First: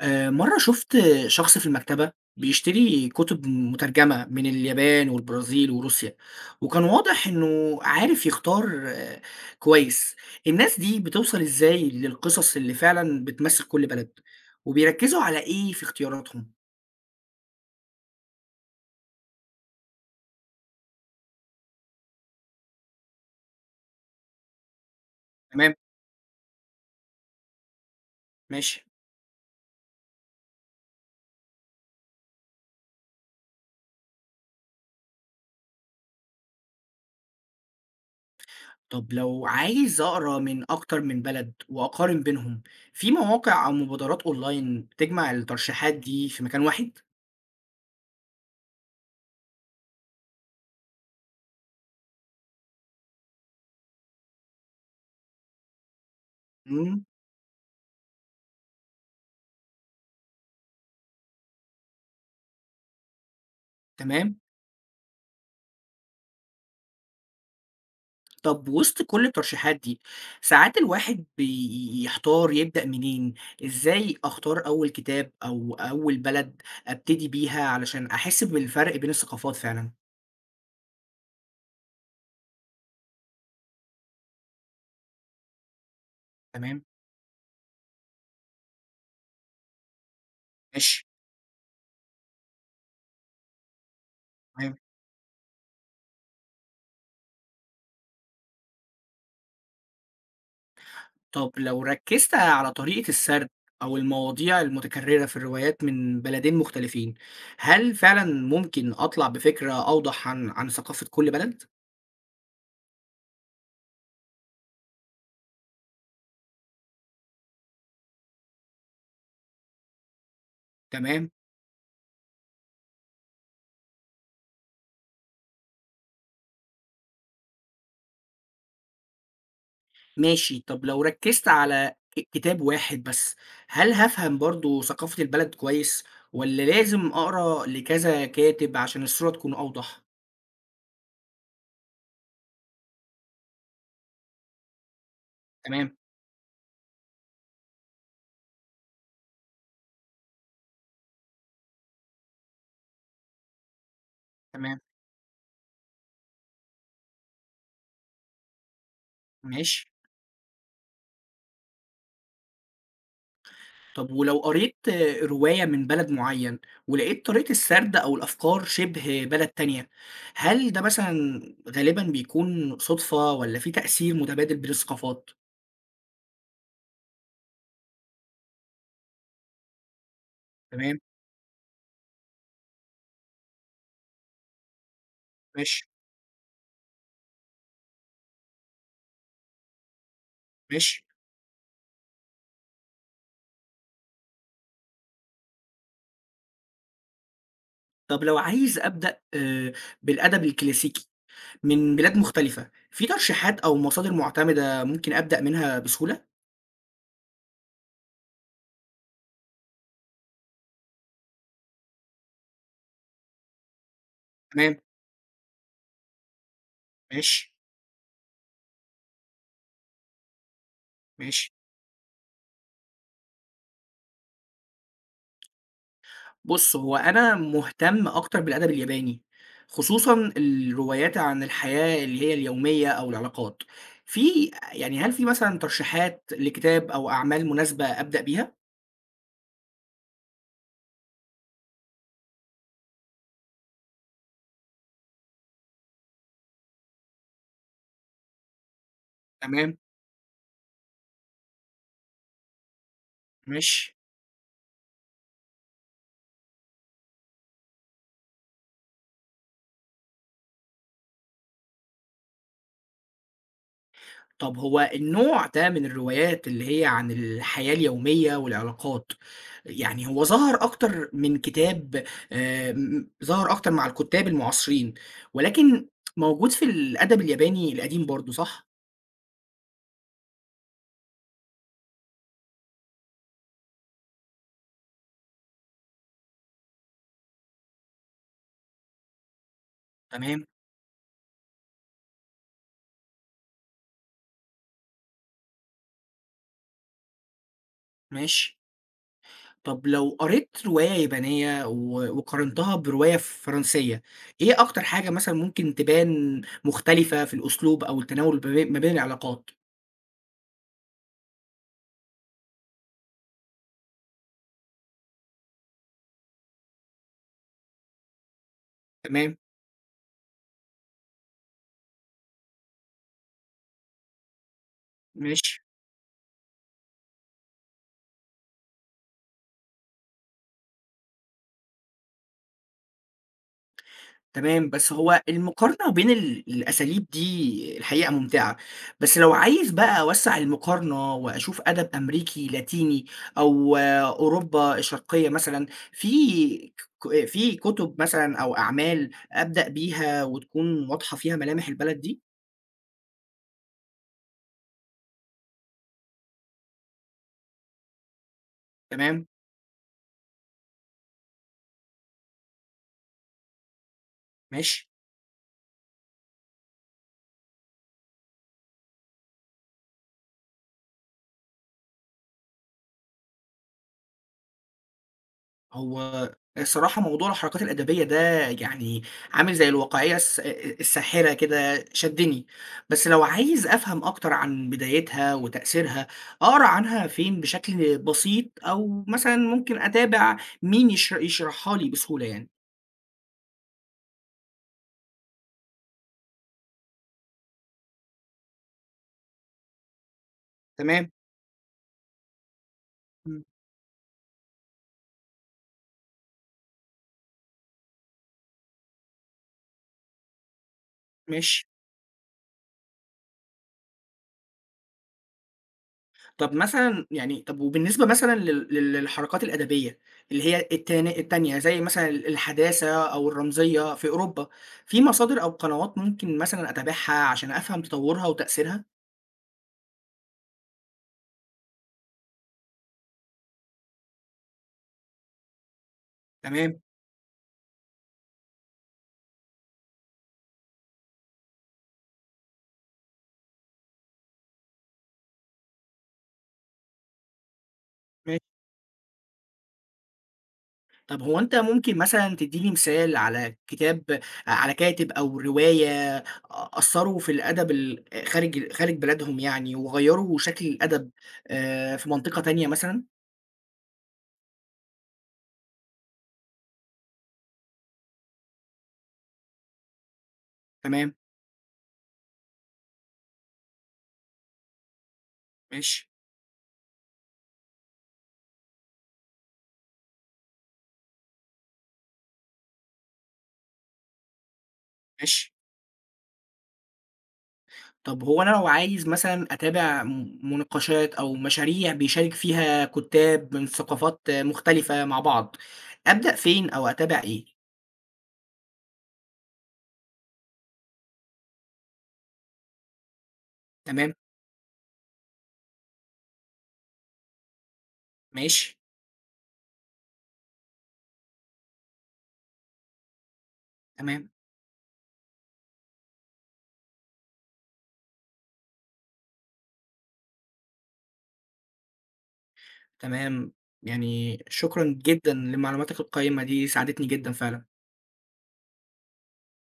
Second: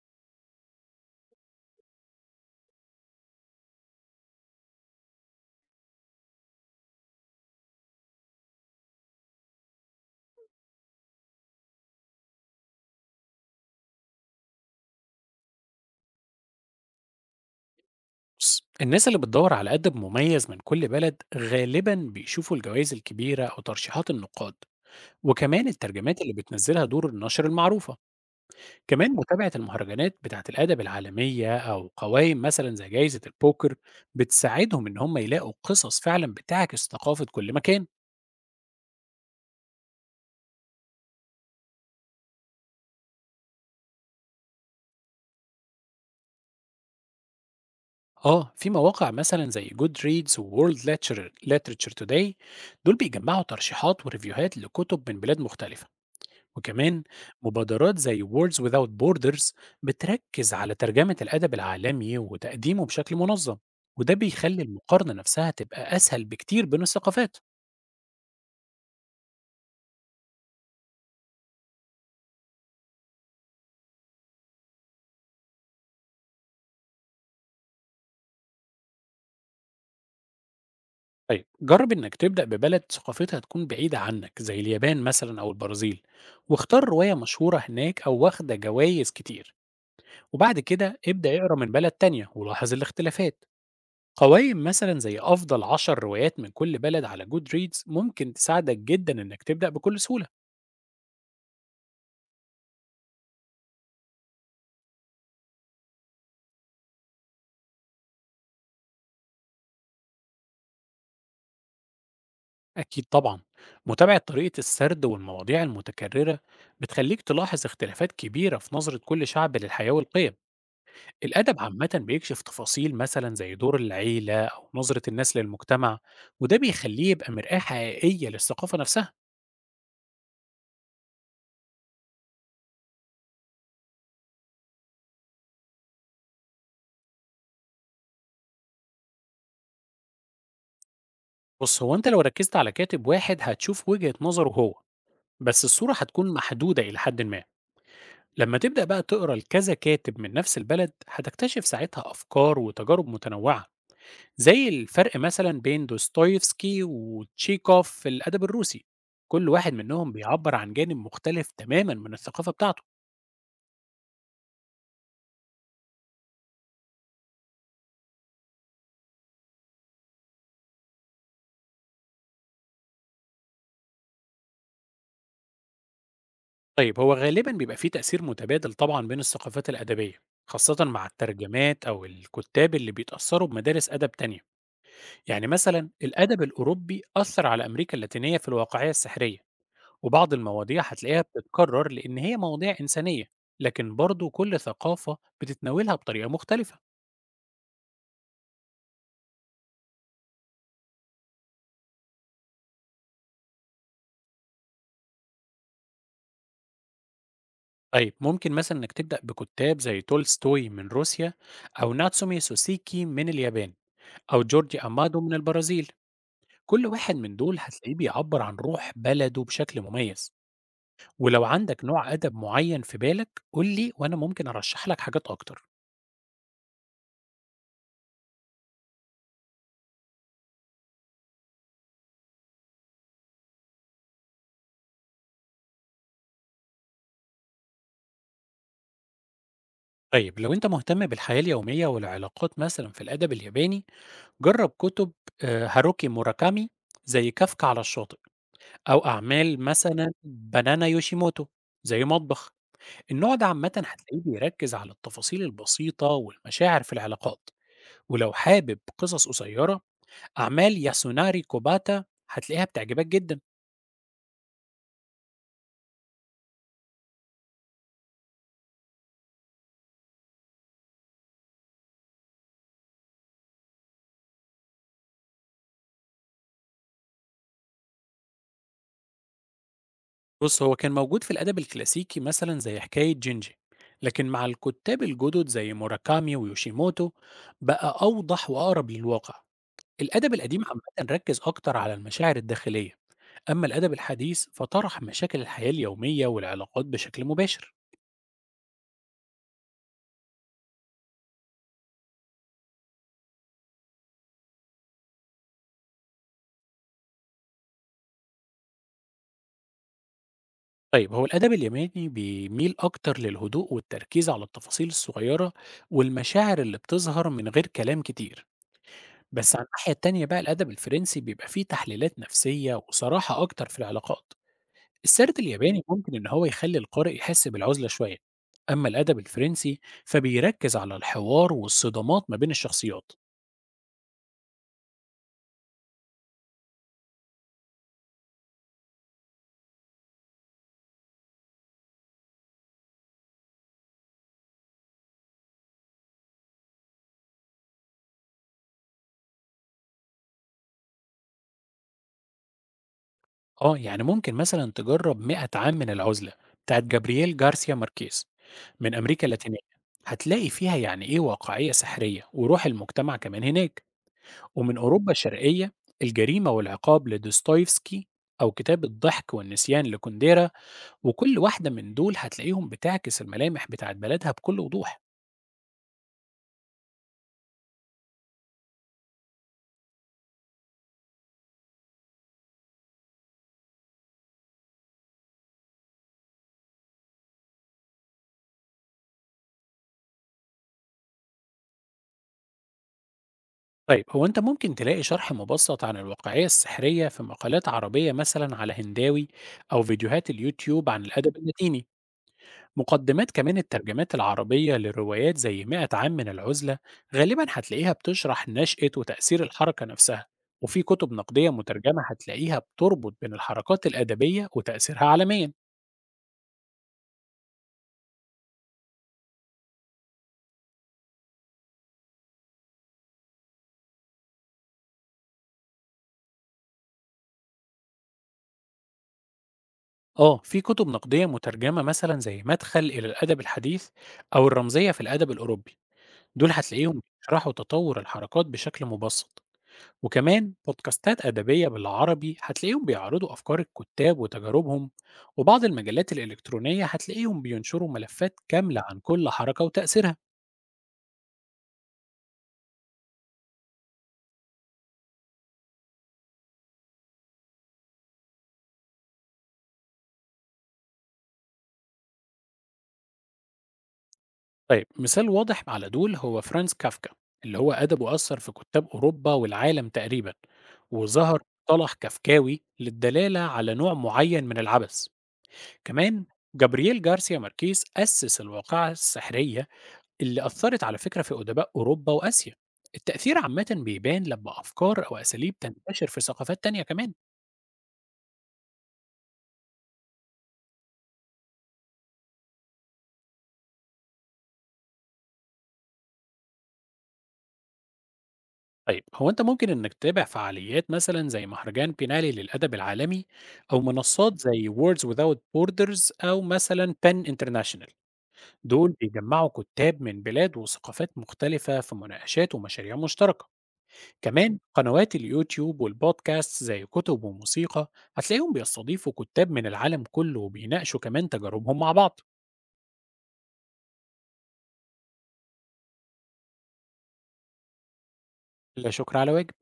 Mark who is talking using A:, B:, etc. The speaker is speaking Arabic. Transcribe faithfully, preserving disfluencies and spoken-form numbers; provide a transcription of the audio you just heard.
A: آآ مرّة شُفت شخص في المكتبة بيشتري كُتب مترجمة من اليابان والبرازيل وروسيا، وكان واضح إنه عارف يختار آه، كويس. الناس دي بتوصل إزاي للقصص اللي فعلًا بتمثّل كل بلد؟ وبيركّزوا على إيه في اختياراتهم؟
B: بص، الناس اللي بتدور على أدب مميز من كل بلد غالبا بيشوفوا الجوائز الكبيرة أو ترشيحات النقاد، وكمان
A: تمام،
B: الترجمات اللي بتنزلها دور النشر المعروفة.
A: ماشي.
B: كمان متابعة المهرجانات بتاعة الأدب العالمية أو قوائم مثلا زي جائزة البوكر بتساعدهم إن هم يلاقوا قصص فعلا بتعكس ثقافة كل مكان.
A: طب لو عايز أقرا من أكتر من بلد وأقارن بينهم، في مواقع أو مبادرات أونلاين بتجمع الترشيحات دي في مكان واحد؟
B: اه، في مواقع مثلا زي جود ريدز وورلد لاتشر توداي، دول بيجمعوا ترشيحات وريفيوهات لكتب من بلاد مختلفة. وكمان
A: إمم،
B: مبادرات زي Words Without Borders بتركز على ترجمة الأدب العالمي وتقديمه بشكل منظم. وده
A: تمام.
B: بيخلي المقارنة نفسها تبقى أسهل بكتير بين الثقافات.
A: طب وسط كل الترشيحات دي، ساعات الواحد بيحتار يبدأ منين، إزاي أختار أول كتاب أو أول بلد أبتدي بيها علشان أحس بالفرق بين الثقافات فعلًا؟
B: طيب، جرب إنك تبدأ ببلد ثقافتها تكون بعيدة عنك زي اليابان مثلا أو البرازيل،
A: تمام،
B: واختار رواية مشهورة هناك أو واخدة جوائز كتير. وبعد كده
A: ماشي،
B: ابدأ اقرأ من بلد تانية ولاحظ الاختلافات. قوائم
A: تمام.
B: مثلا زي أفضل عشر روايات من كل بلد على جود ريدز ممكن تساعدك جدا إنك تبدأ بكل سهولة.
A: طب لو ركزت على طريقة السرد أو المواضيع المتكررة في الروايات من بلدين مختلفين، هل فعلًا ممكن أطلع بفكرة أوضح عن عن ثقافة كل بلد؟
B: أكيد طبعا. متابعة طريقة السرد والمواضيع المتكررة بتخليك تلاحظ اختلافات كبيرة في نظرة كل شعب للحياة والقيم.
A: تمام.
B: الأدب عامة بيكشف تفاصيل مثلا زي دور العيلة أو نظرة الناس للمجتمع، وده بيخليه يبقى مرآة حقيقية للثقافة نفسها.
A: ماشي، طب لو ركّزت على ك كتاب واحد بس، هل هافهم برضه ثقافة البلد كويس والّا لازم أقرا لكذا كاتب عشان الصورة تكون أوضح؟
B: بص، هو أنت لو ركزت على كاتب واحد هتشوف وجهة نظره هو، بس الصورة
A: تمام،
B: هتكون محدودة إلى حد ما. لما تبدأ بقى تقرأ لكذا كاتب من نفس البلد هتكتشف ساعتها أفكار وتجارب متنوعة، زي
A: تمام،
B: الفرق مثلا بين دوستويفسكي وتشيكوف في الأدب الروسي. كل واحد
A: ماشي.
B: منهم بيعبر عن جانب مختلف تماما من الثقافة بتاعته.
A: طب ولو قريت آه، رواية من بلد معيّن ولقيت طريقة السرد أو الأفكار شبه بلد تانية، هل ده مثلًا غالبًا بيكون صُدفة والّا في تأثير متبادل بين الثقافات؟
B: طيب، هو غالبا بيبقى فيه تأثير متبادل طبعا بين الثقافات الأدبية، خاصة
A: تمام،
B: مع الترجمات أو الكتاب اللي بيتأثروا بمدارس أدب تانية. يعني
A: ماشي،
B: مثلا الأدب الأوروبي أثر على أمريكا اللاتينية في الواقعية السحرية. وبعض المواضيع
A: ماشي.
B: هتلاقيها بتتكرر لأن هي مواضيع إنسانية. لكن برضو كل ثقافة بتتناولها بطريقة مختلفة.
A: طب لو عايز أبدأ آآ بالأدب الكلاسيكي من بلاد مختلفة، في ترشيحات أو مصادر مُعتمدة ممكن أبدأ منها بسهولة؟
B: طيب، ممكن مثلا إنك تبدأ بكتاب زي تولستوي من روسيا، أو ناتسومي سوسيكي من اليابان، أو
A: تمام،
B: جورجي أمادو من البرازيل. كل واحد من
A: ماشي،
B: دول هتلاقيه بيعبر عن روح بلده بشكل مميز. ولو
A: ماشي.
B: عندك نوع أدب معين في بالك قول لي، وأنا ممكن أرشح لك حاجات أكتر.
A: بُص، هو أنا مهتم أكتر بالأدب الياباني، خصوصًا الروايات عن الحياة اللي هي اليومية أو العلاقات. في يعني هل في مثلًا ترشيحات لكتاب أو أعمال مناسبة أبدأ بيها؟
B: طيب، لو أنت مهتم بالحياة اليومية والعلاقات مثلا في الأدب الياباني، جرب كتب آه، هاروكي موراكامي، زي كافكا على الشاطئ، أو أعمال
A: تمام،
B: مثلا بنانا يوشيموتو، زي مطبخ. النوع ده عامة
A: ماشي.
B: هتلاقيه بيركز على التفاصيل البسيطة والمشاعر في العلاقات. ولو حابب قصص قصيرة، أعمال ياسوناري كوباتا هتلاقيها بتعجبك جدا.
A: طب هو النوع ده من الروايات اللي هي عن الحياة اليومية والعلاقات، يعني هو ظهر أكتر من كتاب آآ م ظهر أكتر مع الكُتّاب المعاصرين، ولكن موجود في الأدب الياباني القديم برضه صح؟
B: بص، هو كان موجود في الأدب الكلاسيكي مثلا زي حكاية جينجي، لكن مع الكتاب الجدد زي موراكامي ويوشيموتو بقى أوضح وأقرب للواقع. الأدب
A: تمام،
B: القديم عامة ركز أكتر على المشاعر الداخلية، أما الأدب الحديث فطرح مشاكل الحياة اليومية والعلاقات بشكل مباشر.
A: ماشي. طب لو قريت رواية يابانية و وقارنتها برواية فرنسية، إيه أكتر حاجة مثلًا ممكن تبان مختلفة في الأسلوب أو التناول ما بي ما بين العلاقات؟
B: طيب، هو الأدب الياباني بيميل أكتر للهدوء والتركيز على التفاصيل الصغيرة والمشاعر اللي بتظهر من غير كلام كتير.
A: تمام،
B: بس على الناحية التانية بقى الأدب الفرنسي بيبقى فيه تحليلات نفسية وصراحة أكتر في العلاقات. السرد
A: ماشي.
B: الياباني ممكن إن هو يخلي القارئ يحس بالعزلة شوية. أما الأدب الفرنسي فبيركز على الحوار والصدامات ما بين الشخصيات.
A: تمام، بس هو المقارنة بين ال الأساليب دي الحقيقة ممتعة، بس لو عايز بقى أوسّع المقارنة وأشوف أدب أمريكي، لاتيني أو آه، أوروبا الشرقية مثلًا، في ك في كُتب مثلًا أو أعمال أبدأ بيها وتكون واضحة فيها ملامح البلد دي؟
B: آه، يعني ممكن مثلًا تجرّب مئة عام من العزلة بتاعة جابرييل جارسيا ماركيز من أمريكا
A: تمام،
B: اللاتينية، هتلاقي فيها يعني إيه واقعية سحرية وروح المجتمع كمان هناك. ومن
A: ماشي.
B: أوروبا الشرقية، الجريمة والعقاب لدوستويفسكي، أو كتاب الضحك والنسيان لكونديرا، وكل واحدة من دول هتلاقيهم بتعكس الملامح بتاعة بلدها بكل وضوح.
A: هو الصراحة موضوع الحركات الأدبية ده يعني عامل زي الواقعية الس الساحرة كده شدّني، بس لو عايز أفهم أكتر عن بدايتها وتأثيرها، أقرا عنها فين بشكل بسيط أو مثلًا ممكن أتابع مين يش يشرحها لي بسهولة يعني؟
B: طيب، هو أنت ممكن تلاقي شرح مبسط عن الواقعية السحرية في مقالات عربية مثلًا على هنداوي، أو فيديوهات اليوتيوب عن
A: تمام،
B: الأدب اللاتيني. مقدمات
A: إمم.
B: كمان الترجمات العربية لروايات زي مئة عام من العزلة غالبا هتلاقيها بتشرح نشأة وتأثير الحركة نفسها. وفي كتب نقدية
A: ماشي.
B: مترجمة هتلاقيها بتربط بين الحركات الأدبية وتأثيرها عالميا.
A: طب مثلًا يعني طب وبالنسبة مثلًا لل لل للحركات الأدبية، اللي هي التان التانية زي مثلًا ال الحداثة أو الرمزية في أوروبا، في مصادر أو قنوات ممكن مثلًا أتابعها عشان أفهم تطورها وتأثيرها؟
B: آه، في كتب نقدية مترجمة مثلا زي مدخل إلى الأدب الحديث، أو الرمزية في الأدب الأوروبي، دول
A: تمام،
B: هتلاقيهم بيشرحوا تطور الحركات بشكل مبسط. وكمان بودكاستات أدبية بالعربي هتلاقيهم بيعرضوا أفكار الكتاب وتجاربهم. وبعض المجلات الإلكترونية هتلاقيهم بينشروا ملفات
A: ماشي.
B: كاملة عن كل حركة وتأثيرها.
A: طب هو أنت ممكن مثلًا تدّيني مثال على كتاب على كاتب أو رواية أثّروا في الأدب ال خارج خارج بلادهم يعني وغيّروا شكل الأدب آآ في منطقة تانية مثلًا؟
B: طيب، مثال واضح على دول هو فرانز كافكا، اللي هو أدبه أثر في كتاب أوروبا والعالم تقريبا،
A: تمام،
B: وظهر مصطلح كافكاوي للدلالة على نوع معين من العبث.
A: ماشي،
B: كمان جابرييل جارسيا ماركيز أسس الواقعة السحرية اللي أثّرت على فكرة في أدباء أوروبا وآسيا. التأثير عامةً بيبان لمّا أفكار أو
A: ماشي.
B: أساليب تنتشر في ثقافات تانية كمان.
A: طب هو أنا لو عايز مثلًا أتابع م مناقشات أو مشاريع بيشارك فيها كُتّاب من ثقافات مختلفة مع بعض، أبدأ فين أو أتابع إيه؟
B: طيب، هو أنت ممكن إنّك تتابع فعاليات مثلًا زي مهرجان بينالي للأدب العالمي، أو
A: تمام،
B: منصّات زي words without borders أو مثلًا pen international.
A: ماشي،
B: دول بيجمّعوا كُتّاب من بلاد وثقافات مختلفة في مناقشات ومشاريع مشتركة.
A: تمام،
B: كمان قنوات اليوتيوب والبودكاست زي كُتب وموسيقى، هتلاقيهم بيستضيفوا كُتّاب من العالم كُلّه وبيناقشوا كمان تجاربهم مع بعض.
A: تمام. يعني شكرًا جدًا لمعلوماتك القيّمة دي، ساعدتني جدًا فعلًا.
B: لا شكر على واجب.